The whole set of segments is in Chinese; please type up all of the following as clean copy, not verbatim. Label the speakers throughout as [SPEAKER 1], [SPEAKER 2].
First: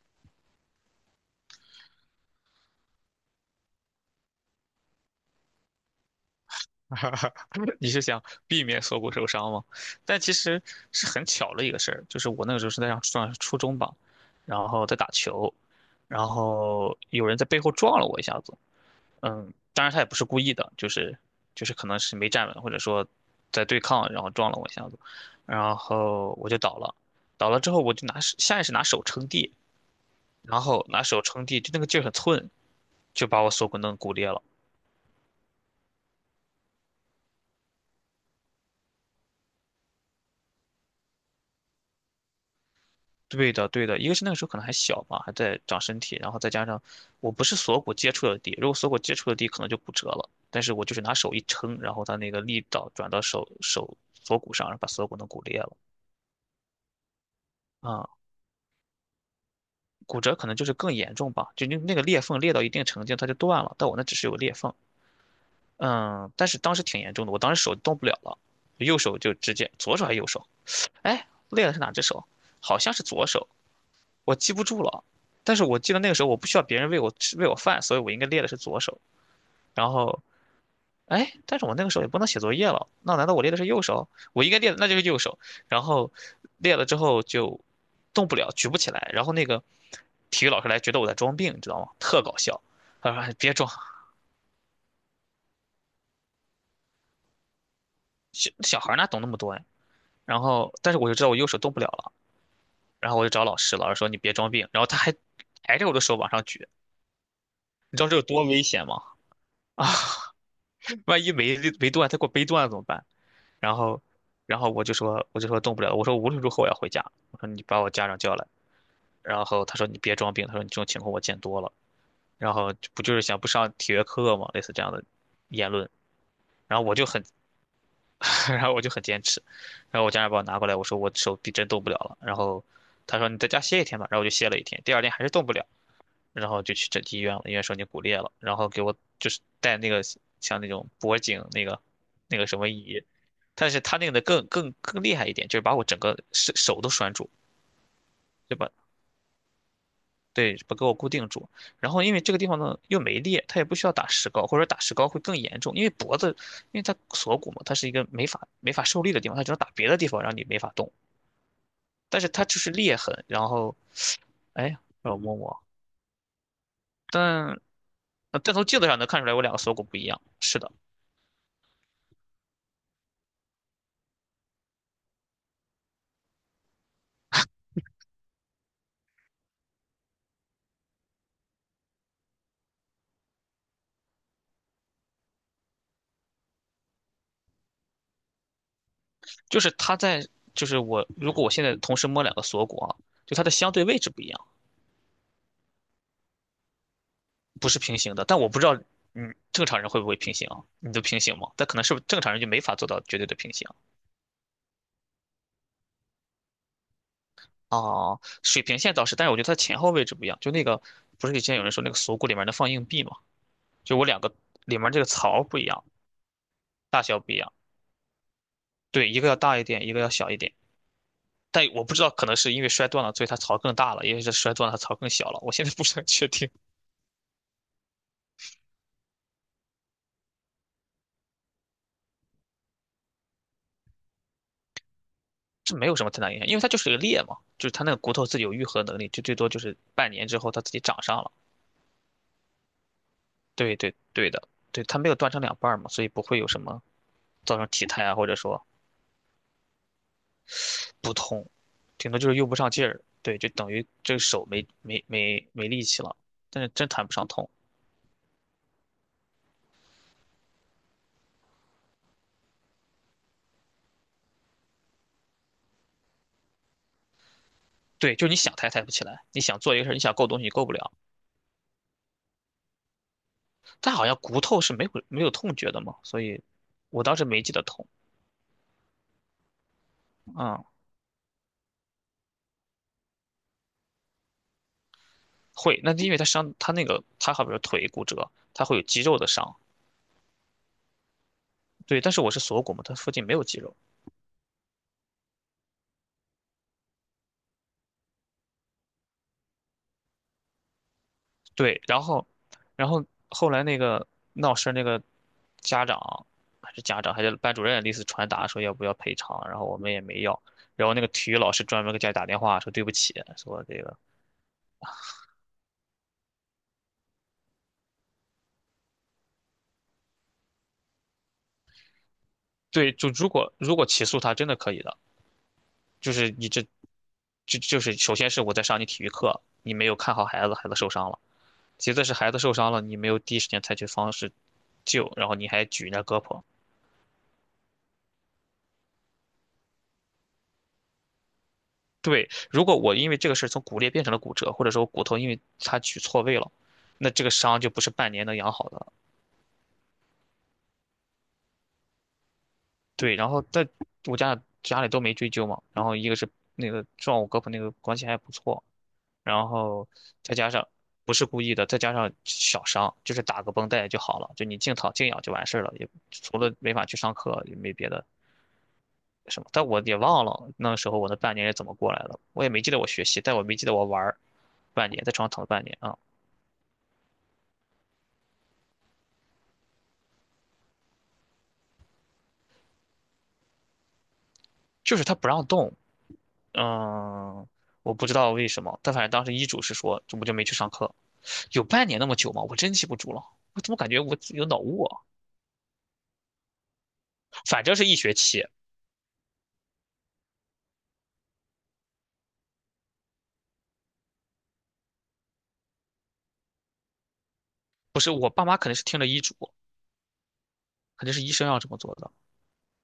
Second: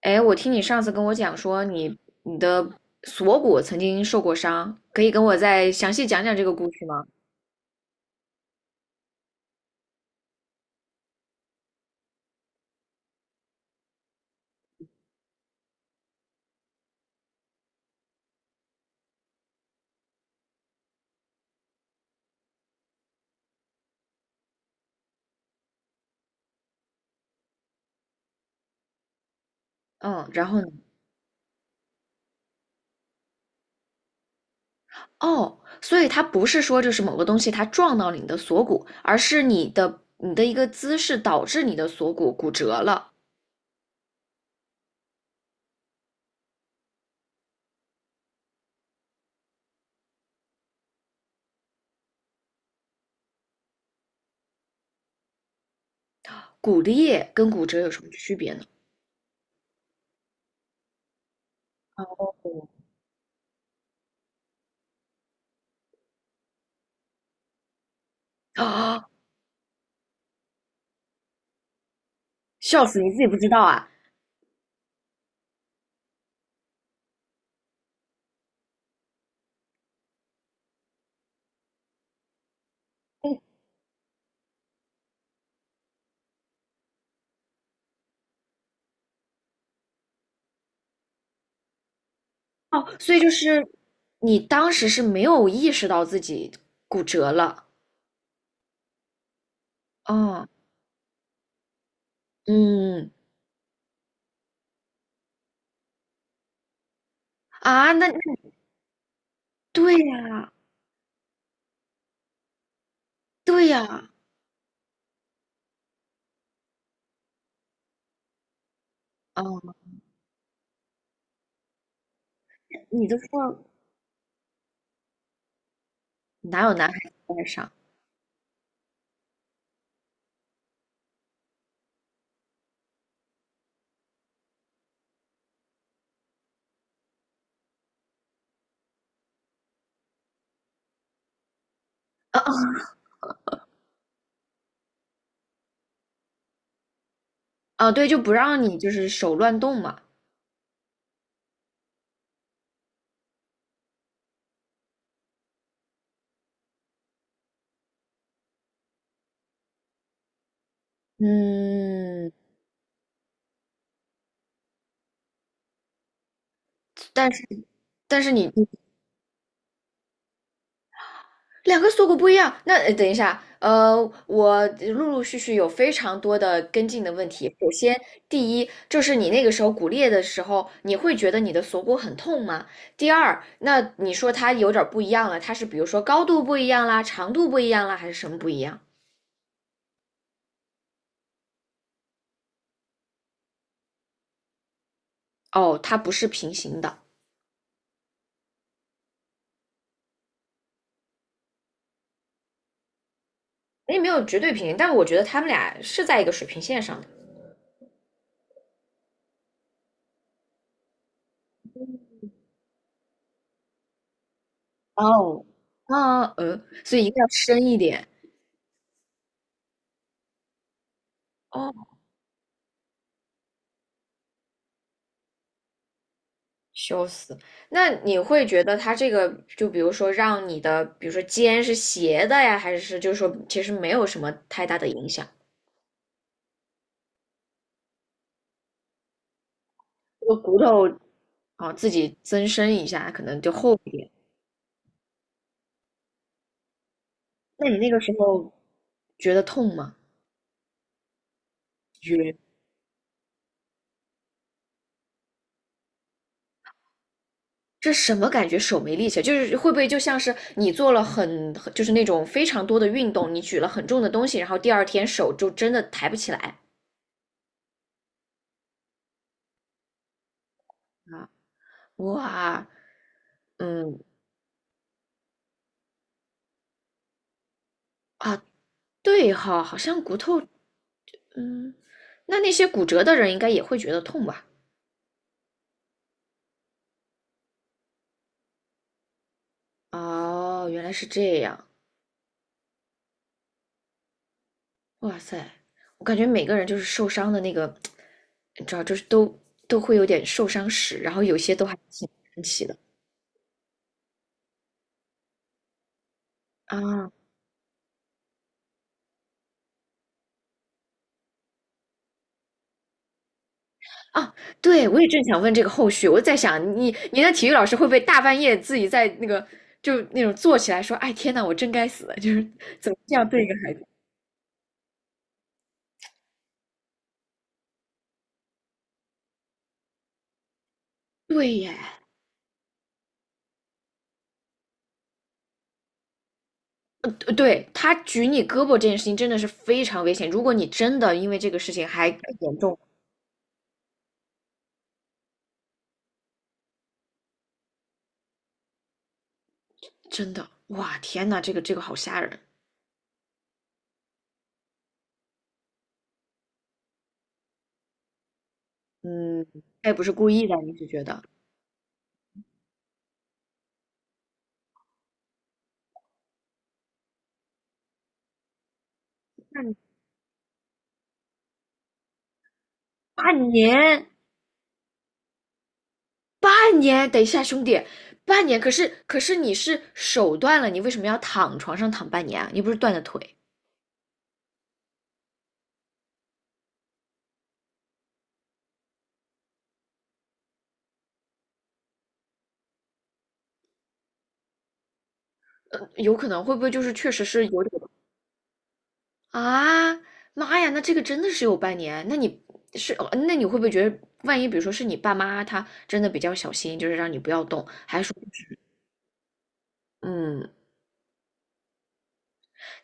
[SPEAKER 1] 哎，我听你上次跟我讲说你的锁骨曾经受过伤，可以跟我再详细讲讲这个故事吗？
[SPEAKER 2] 你是想避免锁骨受伤吗？但其实是很巧的一个事儿，就是我那个时候是在上初中吧，然后在打球，然后有人在背后撞了我一下子，嗯，当然他也不是故意的，就是可能是没站稳，或者说在对抗，然后撞了我一下子，然后我就倒了，倒了之后我就拿手下意识拿手撑地，
[SPEAKER 1] 嗯，然后
[SPEAKER 2] 然
[SPEAKER 1] 呢？
[SPEAKER 2] 后拿手撑地，就那个劲儿很寸，就把我锁骨弄骨裂了。
[SPEAKER 1] 哦，所以它不是说就是某个东西它撞到了你的锁骨，而是你的一个姿势导致你的锁骨骨折了。
[SPEAKER 2] 对的，对的，一个是那个时候可能还小嘛，还在长身体，然后再加上我不是锁骨接触的地，如果锁骨接触的地可能就骨折了，但是我就是拿手一撑，然后它那个力道转到手锁骨上，然后把锁骨弄骨裂了
[SPEAKER 1] 骨裂跟骨折有什么
[SPEAKER 2] 啊，
[SPEAKER 1] 区别呢？
[SPEAKER 2] 骨折可能就是更严重吧，就那个裂缝裂到一定程度它就断了，但我那只是有裂缝，嗯，但是当时挺严重的，我当时手动不了了，右
[SPEAKER 1] 啊，
[SPEAKER 2] 手就直接左手还是右手，哎，裂的是哪只手？好
[SPEAKER 1] 笑
[SPEAKER 2] 像
[SPEAKER 1] 死，
[SPEAKER 2] 是
[SPEAKER 1] 你自
[SPEAKER 2] 左
[SPEAKER 1] 己不
[SPEAKER 2] 手，
[SPEAKER 1] 知道啊？
[SPEAKER 2] 我记不住了，但是我记得那个时候我不需要别人喂我饭，所以我应该练的是左手。然后，哎，但是我那个时候也不能写作业了，那难道
[SPEAKER 1] 嗯。
[SPEAKER 2] 我练的是右手？我应该练的那就是右手。然后练了之后就动不了，举不起来。然后那个体育老师来觉得我在装病，你知道吗？特搞笑。
[SPEAKER 1] 哦，
[SPEAKER 2] 他
[SPEAKER 1] 所
[SPEAKER 2] 说
[SPEAKER 1] 以就
[SPEAKER 2] 哎：“别
[SPEAKER 1] 是
[SPEAKER 2] 装，
[SPEAKER 1] 你当时是没有意识到自己骨折了。
[SPEAKER 2] 小小孩哪懂那么多呀、然
[SPEAKER 1] 哦，
[SPEAKER 2] 后，但是我就知道我右手动不了了，
[SPEAKER 1] 嗯，
[SPEAKER 2] 然后我就找老师，老师说你别装病，然后他还挨着我的手往上举，
[SPEAKER 1] 啊，
[SPEAKER 2] 你知
[SPEAKER 1] 那
[SPEAKER 2] 道这有多危险吗？啊！
[SPEAKER 1] 对呀，
[SPEAKER 2] 万一没断，他给我背断了怎么办？
[SPEAKER 1] 对
[SPEAKER 2] 然后，
[SPEAKER 1] 呀。
[SPEAKER 2] 然后我就说动不了了，我说无论如何我要回家，我说你把我家长叫来，然后
[SPEAKER 1] 哦，
[SPEAKER 2] 他说你别装病，他说你这种情况我见多了，然后就不
[SPEAKER 1] 你
[SPEAKER 2] 就
[SPEAKER 1] 都
[SPEAKER 2] 是想不
[SPEAKER 1] 说
[SPEAKER 2] 上体育课嘛，类似这样的言论，
[SPEAKER 1] 哪有
[SPEAKER 2] 然后
[SPEAKER 1] 男
[SPEAKER 2] 我
[SPEAKER 1] 孩
[SPEAKER 2] 就
[SPEAKER 1] 子
[SPEAKER 2] 很，
[SPEAKER 1] 不爱上？
[SPEAKER 2] 然后我就很坚持，然后我家长把我拿过来，我说我手臂真动不了了，然后他说你在家歇一天吧，然后我就歇了一天，第二天还是动不了。然后就去整体医院了，医院说你骨裂了，然后给我就是带那个像那种脖颈那个什
[SPEAKER 1] 啊！
[SPEAKER 2] 么仪，但是他那个的更厉害一点，就是把我整个手都拴住，
[SPEAKER 1] 哦哦对，就不
[SPEAKER 2] 对
[SPEAKER 1] 让
[SPEAKER 2] 吧？
[SPEAKER 1] 你就是手乱动嘛。
[SPEAKER 2] 对，把给我固定住。然后因为这个地方呢又没裂，他也不需要打石膏，或者说打石膏会更严重，因为脖子，因为它锁骨嘛，它是一个没法受力的地方，它只能打别的地方让你没法动。但是
[SPEAKER 1] 嗯，
[SPEAKER 2] 它就是裂痕，然后哎呀让我摸摸，
[SPEAKER 1] 但是
[SPEAKER 2] 但
[SPEAKER 1] 但是
[SPEAKER 2] 呃
[SPEAKER 1] 你
[SPEAKER 2] 但从
[SPEAKER 1] 你
[SPEAKER 2] 镜子上能看出来我两个锁骨不一样，是的。
[SPEAKER 1] 两个锁骨不一样，那等一下，我陆陆续续有非常多的跟进的问题。首先，第一，就是你那个时候骨裂的时候，你会觉得你的锁骨很痛吗？第二，那你说它有点儿不一样了，它是比如说高度不一样啦，长度不一样啦，还是什么不一样？
[SPEAKER 2] 就是它在，就是我如果我现在同时摸两个锁骨啊，就它的相对位置不一样，
[SPEAKER 1] 哦，它不是平行的。
[SPEAKER 2] 不是平行的。但我不知道，嗯，正常人会不会平行啊？你都平行吗？但可能是不是正常人就没法做到绝对的平行
[SPEAKER 1] 也没有绝对平行，但我觉得他们俩是在一个水平线上的。
[SPEAKER 2] 啊。水平线倒是，但是我觉得它前后位置不一样。就那个不是以前有人说那个锁骨里面能放硬币吗？就我两个里面这个槽
[SPEAKER 1] 哦，
[SPEAKER 2] 不一样，
[SPEAKER 1] 啊，嗯，所
[SPEAKER 2] 大
[SPEAKER 1] 以一定
[SPEAKER 2] 小
[SPEAKER 1] 要
[SPEAKER 2] 不一样。
[SPEAKER 1] 深一点。
[SPEAKER 2] 对，一个要大一点，一个要小一点。但
[SPEAKER 1] 哦，
[SPEAKER 2] 我不知道，可能是因为摔断了，所以它槽更大了；，因为是摔断了，它槽更小了。我现在不是很确定。
[SPEAKER 1] 笑死！那你会觉得他这个，就比如说让你的，比如说肩是斜的呀，还是就是说其实没有什么太大的影响？
[SPEAKER 2] 这没有什么太大影响，因为它就是个裂嘛，就是它那个骨头自己有愈合能力，就最多就是半
[SPEAKER 1] 这
[SPEAKER 2] 年
[SPEAKER 1] 个
[SPEAKER 2] 之后
[SPEAKER 1] 骨
[SPEAKER 2] 它自己
[SPEAKER 1] 头，
[SPEAKER 2] 长上了。
[SPEAKER 1] 哦，自己增生一下，可能就
[SPEAKER 2] 对
[SPEAKER 1] 厚一
[SPEAKER 2] 对
[SPEAKER 1] 点。
[SPEAKER 2] 对的，对，它没有断成两半儿嘛，所以不会有什么造成
[SPEAKER 1] 那你
[SPEAKER 2] 体
[SPEAKER 1] 那个
[SPEAKER 2] 态
[SPEAKER 1] 时
[SPEAKER 2] 啊，或者
[SPEAKER 1] 候
[SPEAKER 2] 说
[SPEAKER 1] 觉得痛吗？
[SPEAKER 2] 不痛，顶多就是
[SPEAKER 1] 觉
[SPEAKER 2] 用不上劲儿。对，就等于这个手没力气了，但是真谈不上痛。
[SPEAKER 1] 这什么感觉？手没力气，就是会不会就像是你做了很，就是那种非常多的运动，你举了很重的东西，然后第二天手就真的抬不起来
[SPEAKER 2] 对，就是你想抬抬不起来，你想做一个事儿，你想够东西你够不了。
[SPEAKER 1] 啊？哇，
[SPEAKER 2] 但
[SPEAKER 1] 嗯。
[SPEAKER 2] 好像骨头是没有痛觉的嘛，所以我当时没记得痛。
[SPEAKER 1] 啊，对哈，好像骨头，
[SPEAKER 2] 嗯，
[SPEAKER 1] 嗯，那那些骨折的人应该也会觉得痛吧？
[SPEAKER 2] 会，那因为它伤，它那个它好比说腿骨折，它会有肌肉的伤，
[SPEAKER 1] 哦，原来是这样。
[SPEAKER 2] 对，但是我是锁骨嘛，它附近没有肌肉。
[SPEAKER 1] 哇塞，我感觉每个人就是受伤的那个，你知道，就是都会有点受伤史，然后有些都还
[SPEAKER 2] 对，然
[SPEAKER 1] 挺
[SPEAKER 2] 后，
[SPEAKER 1] 神奇的
[SPEAKER 2] 然后后来那个闹事儿那个家长还是家
[SPEAKER 1] 啊。
[SPEAKER 2] 长还是班主任，类似传达说要不要赔偿，然后我们也没要。然后那个体育老师专门给家里打电话说对不起，说这个
[SPEAKER 1] 啊，对，我也正想问这个后续，我在想你的体育老师会不会大半夜自己在那个就那种坐起来说，哎天呐，我真该死，就是怎
[SPEAKER 2] 对，
[SPEAKER 1] 么
[SPEAKER 2] 就
[SPEAKER 1] 这样
[SPEAKER 2] 如
[SPEAKER 1] 对一
[SPEAKER 2] 果
[SPEAKER 1] 个孩
[SPEAKER 2] 如果
[SPEAKER 1] 子？
[SPEAKER 2] 起诉他真的可以的，就是你这，就是首先是我在上你体育课，你没有看好孩子，孩子受伤了；
[SPEAKER 1] 对耶，
[SPEAKER 2] 其次是孩子受伤了，你没有第一时间采取方式救，然后你还举人家胳膊，
[SPEAKER 1] 对，他举你胳膊这件事情真的是非常危险，如果你真的因为这个事情还更
[SPEAKER 2] 对，
[SPEAKER 1] 严
[SPEAKER 2] 如果
[SPEAKER 1] 重，
[SPEAKER 2] 我因为这个事儿从骨裂变成了骨折，或者说我骨头因为它取错位了，那这个伤就不是半年能养好的了。
[SPEAKER 1] 真的，哇，天呐，这个这个好吓人，
[SPEAKER 2] 对，然后但我家家里都没追究嘛，然后一个是那个撞我胳膊那个关系还不错，
[SPEAKER 1] 嗯，
[SPEAKER 2] 然后
[SPEAKER 1] 他也不是故
[SPEAKER 2] 再
[SPEAKER 1] 意
[SPEAKER 2] 加
[SPEAKER 1] 的，
[SPEAKER 2] 上
[SPEAKER 1] 你是觉
[SPEAKER 2] 不
[SPEAKER 1] 得
[SPEAKER 2] 是故意的，再加上小伤，就是打个绷带就好了，就你静躺静养就完事儿了，也除了没法去上课也没别的什么。
[SPEAKER 1] 那
[SPEAKER 2] 但
[SPEAKER 1] 你
[SPEAKER 2] 我也忘了那时候我那半年是怎么过来的，我也没记得我学习，但我没记得我玩
[SPEAKER 1] 年。
[SPEAKER 2] 儿半年，在床上躺了半年啊。
[SPEAKER 1] 半年，等一下，兄弟，半年，可是你是手断了，你为什么要躺床上躺半年啊？你不是断了腿？
[SPEAKER 2] 就是他不让动，嗯，我不知道为什么，但反正当时医嘱是说，我就没去上课，有半年那么久吗？我真记不住了，我怎么感觉我有脑雾啊？
[SPEAKER 1] 有可能会不会就是确实是有
[SPEAKER 2] 反正
[SPEAKER 1] 点
[SPEAKER 2] 是一学期，
[SPEAKER 1] 啊？妈呀，那这个真的是有半年？那你是哦那你会不会觉得，万一比如说是你爸妈他真的比较小心，就是让你不要动，
[SPEAKER 2] 不是我爸妈肯定是听了医嘱，
[SPEAKER 1] 嗯，
[SPEAKER 2] 肯定是医生要这么做的。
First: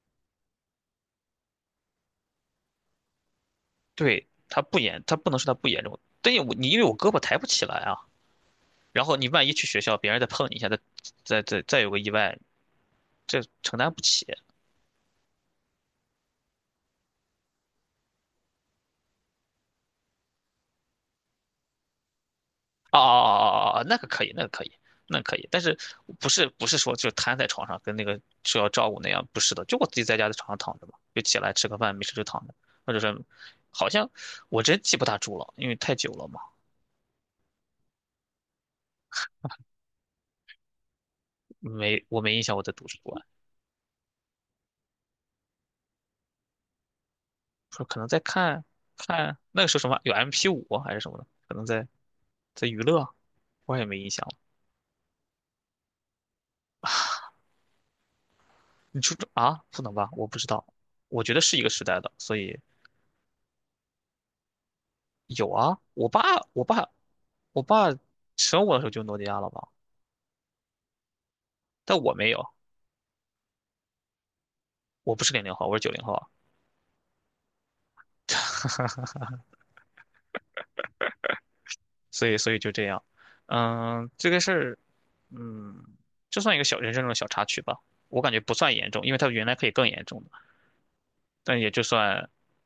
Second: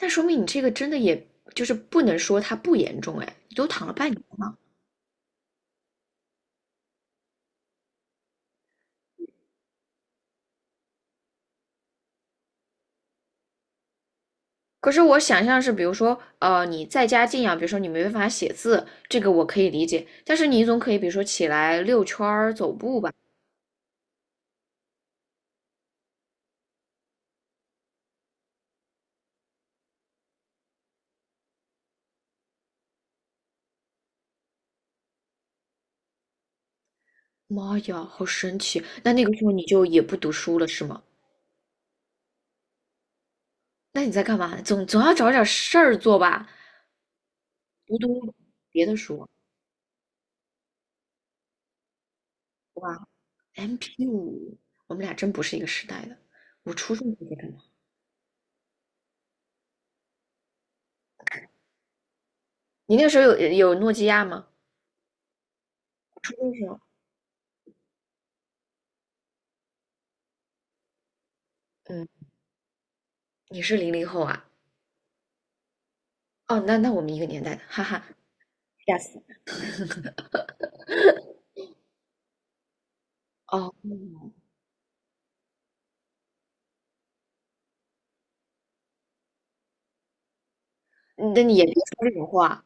[SPEAKER 1] 那说明你这个真的也就是不能说它不严重，哎，你都躺了半年。
[SPEAKER 2] 对，他不严，他不能说他不严重，但是我你因为我胳膊抬不起来啊，然后你万一去学校，别人再碰你一下，再有个意外，这承担不起。
[SPEAKER 1] 可是我想象是，比如说，你在家静养，比如说你没办法写字，这个我可以理解。但是你总可以，比如说起来遛圈儿、走步
[SPEAKER 2] 啊哦
[SPEAKER 1] 吧。
[SPEAKER 2] 哦哦哦，那个可以，那个可以，那可以，但是不是说就瘫在床上跟那个说要照顾那样，不是的，就我自己在家在床上躺着嘛，就起来吃个饭，没事就躺着，或者是好像我真记不大住了，因为太久了嘛，
[SPEAKER 1] 妈呀，好神奇！那那个时候你就也不读书了，是吗？
[SPEAKER 2] 没我没印象我在图书馆，
[SPEAKER 1] 那你在干嘛？总要找点事儿做吧，
[SPEAKER 2] 说
[SPEAKER 1] 读
[SPEAKER 2] 可能在
[SPEAKER 1] 读
[SPEAKER 2] 看
[SPEAKER 1] 别的书。
[SPEAKER 2] 看那个时候什么有 MP5啊还是什么的，可能在娱
[SPEAKER 1] 哇
[SPEAKER 2] 乐，我也没印象了。
[SPEAKER 1] ，MP5，我们俩真不是一个时代的。我初中时候在干嘛？
[SPEAKER 2] 你初中啊？不能吧？我不知道，我觉得是一个时代的，所以
[SPEAKER 1] 你那个时候有诺基亚吗？
[SPEAKER 2] 有啊，
[SPEAKER 1] 初中
[SPEAKER 2] 我
[SPEAKER 1] 时候，
[SPEAKER 2] 爸，我爸生我的时候就诺基亚了吧？但
[SPEAKER 1] 嗯，
[SPEAKER 2] 我没有，
[SPEAKER 1] 你是零零后啊？
[SPEAKER 2] 我不是00后，我是90后啊。
[SPEAKER 1] 哦，那那我们一个年代的，哈哈，吓死！
[SPEAKER 2] 所以就这样。
[SPEAKER 1] 哦，
[SPEAKER 2] 嗯，这个事儿，嗯，就算一个小人生中的小插曲吧，我感觉不算严重，因为它原来可以更严重的，
[SPEAKER 1] 那你
[SPEAKER 2] 但
[SPEAKER 1] 也
[SPEAKER 2] 也
[SPEAKER 1] 别
[SPEAKER 2] 就
[SPEAKER 1] 说这种
[SPEAKER 2] 算
[SPEAKER 1] 话，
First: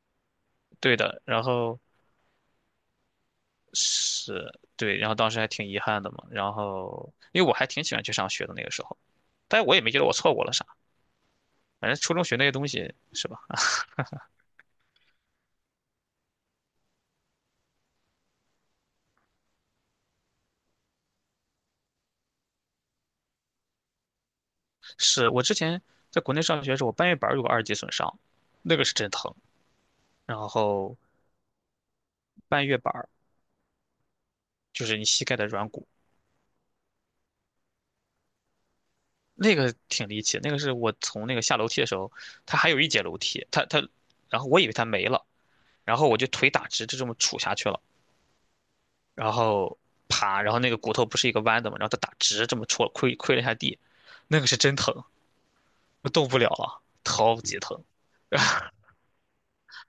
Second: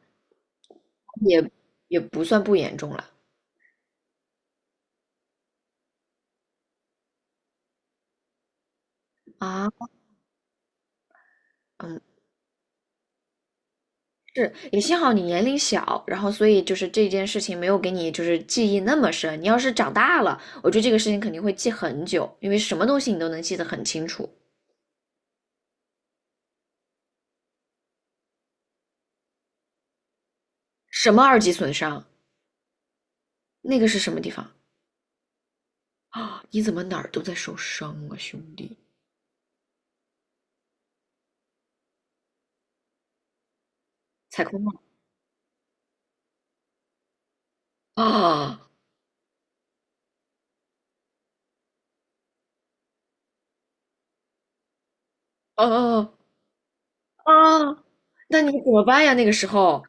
[SPEAKER 2] 对的。然
[SPEAKER 1] 也
[SPEAKER 2] 后
[SPEAKER 1] 也不算不严重了
[SPEAKER 2] 是，对，然后当时还挺遗憾的嘛。然后，因为我还挺喜欢去上学的那个时候，
[SPEAKER 1] 啊。
[SPEAKER 2] 但我也没觉得我错过了啥，反正
[SPEAKER 1] 嗯，
[SPEAKER 2] 初中学那些东西是吧？
[SPEAKER 1] 是，也幸好你年龄小，然后所以就是这件事情没有给你就是记忆那么深。你要是长大了，我觉得这个事情肯定会记很久，因为什么东西你都能记得很清楚。
[SPEAKER 2] 是我之前在国内上学的时候，我半月板儿有个二级损伤，那个是真疼。然后
[SPEAKER 1] 什么二级损伤？
[SPEAKER 2] 半月板儿
[SPEAKER 1] 那个是什么地方
[SPEAKER 2] 就是你膝盖的软骨，
[SPEAKER 1] 啊？你怎么哪儿都在受伤啊，兄弟？
[SPEAKER 2] 那个挺离奇。那个是我从那个下楼梯的时候，它还有一节楼梯，然
[SPEAKER 1] 踩
[SPEAKER 2] 后我
[SPEAKER 1] 空
[SPEAKER 2] 以
[SPEAKER 1] 了。
[SPEAKER 2] 为它没了，然后我就腿打直，就这么杵下去了，
[SPEAKER 1] 啊。
[SPEAKER 2] 然后爬，然后那个骨头不是一个弯的嘛，然后它打直这么戳，亏了一下地，那个是真疼，我
[SPEAKER 1] 啊！
[SPEAKER 2] 动不了了，超级
[SPEAKER 1] 啊！
[SPEAKER 2] 疼。
[SPEAKER 1] 那你怎么办呀？那个时候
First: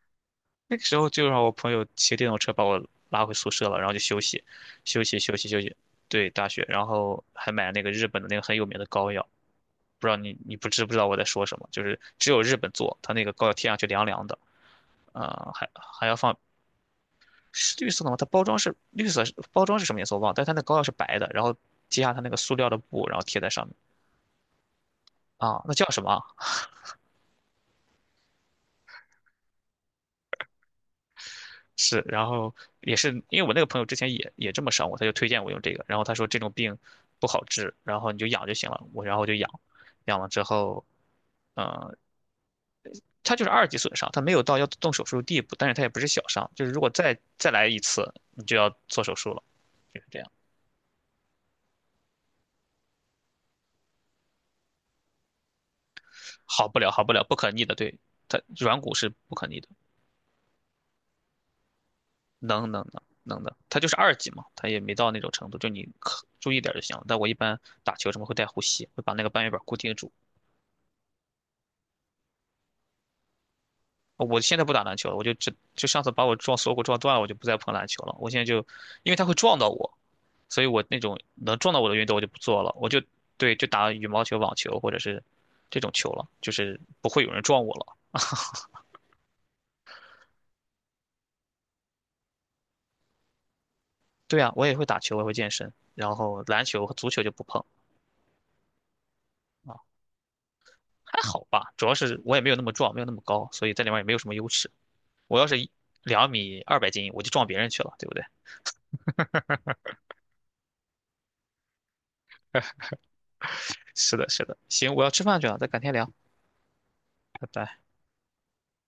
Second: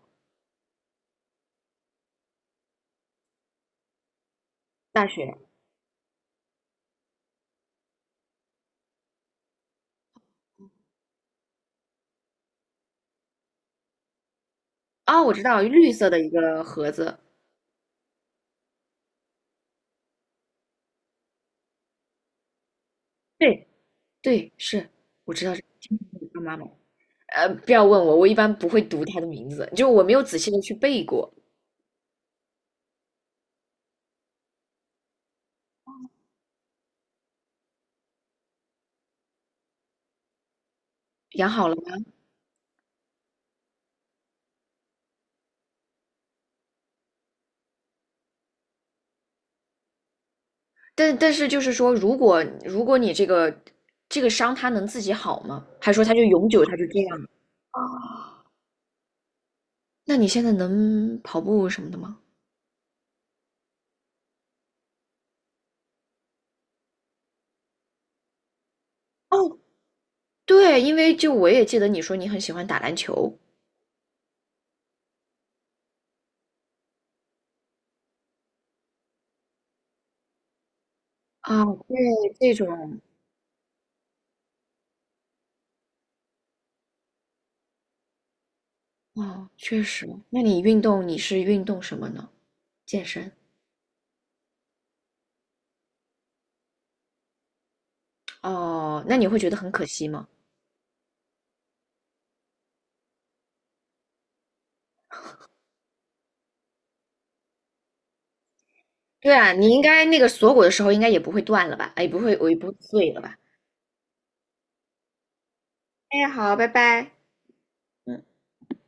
[SPEAKER 2] 那个时候就让我朋友骑电动车把我拉回宿舍了，然后就休息，休
[SPEAKER 1] 大
[SPEAKER 2] 息，休
[SPEAKER 1] 学
[SPEAKER 2] 息，休息。对，大学，然后还买了那个日本的那个很有名的膏药，不知道你不知道我在说什么？就是只有日本做，它那个膏药贴上去凉凉的，
[SPEAKER 1] 啊，我知道
[SPEAKER 2] 还
[SPEAKER 1] 绿
[SPEAKER 2] 还
[SPEAKER 1] 色的一个盒子。
[SPEAKER 2] 是绿色的吗？它包装是绿色，包装是什么颜色我忘了，但它那膏药是白的，然后揭下它那个塑料的布，然后贴在
[SPEAKER 1] 对，
[SPEAKER 2] 上面。
[SPEAKER 1] 对，是，我知道这
[SPEAKER 2] 啊，那叫什么啊？
[SPEAKER 1] 个妈妈嘛。不要问我，我一般不会读她的名字，就我没有仔细的去背过。
[SPEAKER 2] 是，然后也是因为我那个朋友之前也这么伤我，他就推荐我用这个，然后他说这种病不好治，然后你就养就行了，我然后我就养，养了之后，
[SPEAKER 1] 养好了
[SPEAKER 2] 呃，
[SPEAKER 1] 吗？
[SPEAKER 2] 他就是二级损伤，他没有到要动手术的地步，但是他也不是小伤，就是如果再来一次，你就要做手术了，就是这样，
[SPEAKER 1] 但但是就是说，如果如果你这个这个伤它能自己好吗？还说它就永久
[SPEAKER 2] 好
[SPEAKER 1] 它
[SPEAKER 2] 不
[SPEAKER 1] 就
[SPEAKER 2] 了，
[SPEAKER 1] 这
[SPEAKER 2] 好不
[SPEAKER 1] 样
[SPEAKER 2] 了，
[SPEAKER 1] 了？
[SPEAKER 2] 不可逆的，对，他软骨是不可逆的，
[SPEAKER 1] 那你现在能跑步什么的吗？
[SPEAKER 2] 能的，他就是二级嘛，他也没到那种程度，就你可注意点儿就行了。但我一般打球什么会带护膝，会把那个半月
[SPEAKER 1] 哦，
[SPEAKER 2] 板固定住。可
[SPEAKER 1] 对，因为就我也记得你说你很喜欢打篮球
[SPEAKER 2] 我现在不打篮球了，我就只就上次把我撞锁骨撞断了，我就不再碰篮球了。我现在就，因为它会撞到我，所以我那种能
[SPEAKER 1] 啊，
[SPEAKER 2] 撞到我
[SPEAKER 1] 对，
[SPEAKER 2] 的运动我就不
[SPEAKER 1] 这
[SPEAKER 2] 做了，我
[SPEAKER 1] 种
[SPEAKER 2] 就对就打羽毛球、网球或者是这种球了，就是不会有人撞我了。
[SPEAKER 1] 哦，确实。那你运动你是运动什么呢？健身？
[SPEAKER 2] 对啊，我也会打球，我也会健身，然后篮球和足球就不碰。
[SPEAKER 1] 哦，那你会觉得很
[SPEAKER 2] 啊，
[SPEAKER 1] 可惜吗？
[SPEAKER 2] 还好吧，主要是我也没有那么壮，没有那么高，所以在里面也没有什么优势。我要是2米200斤，我就撞别人去了，对不对？
[SPEAKER 1] 对啊，你应该那个锁骨的时候应该也不会断了吧？哎，也不会，我也不会碎了吧？
[SPEAKER 2] 是的，是的，行，我要吃饭去了，咱改天聊，
[SPEAKER 1] 哎，好，拜拜。
[SPEAKER 2] 拜拜。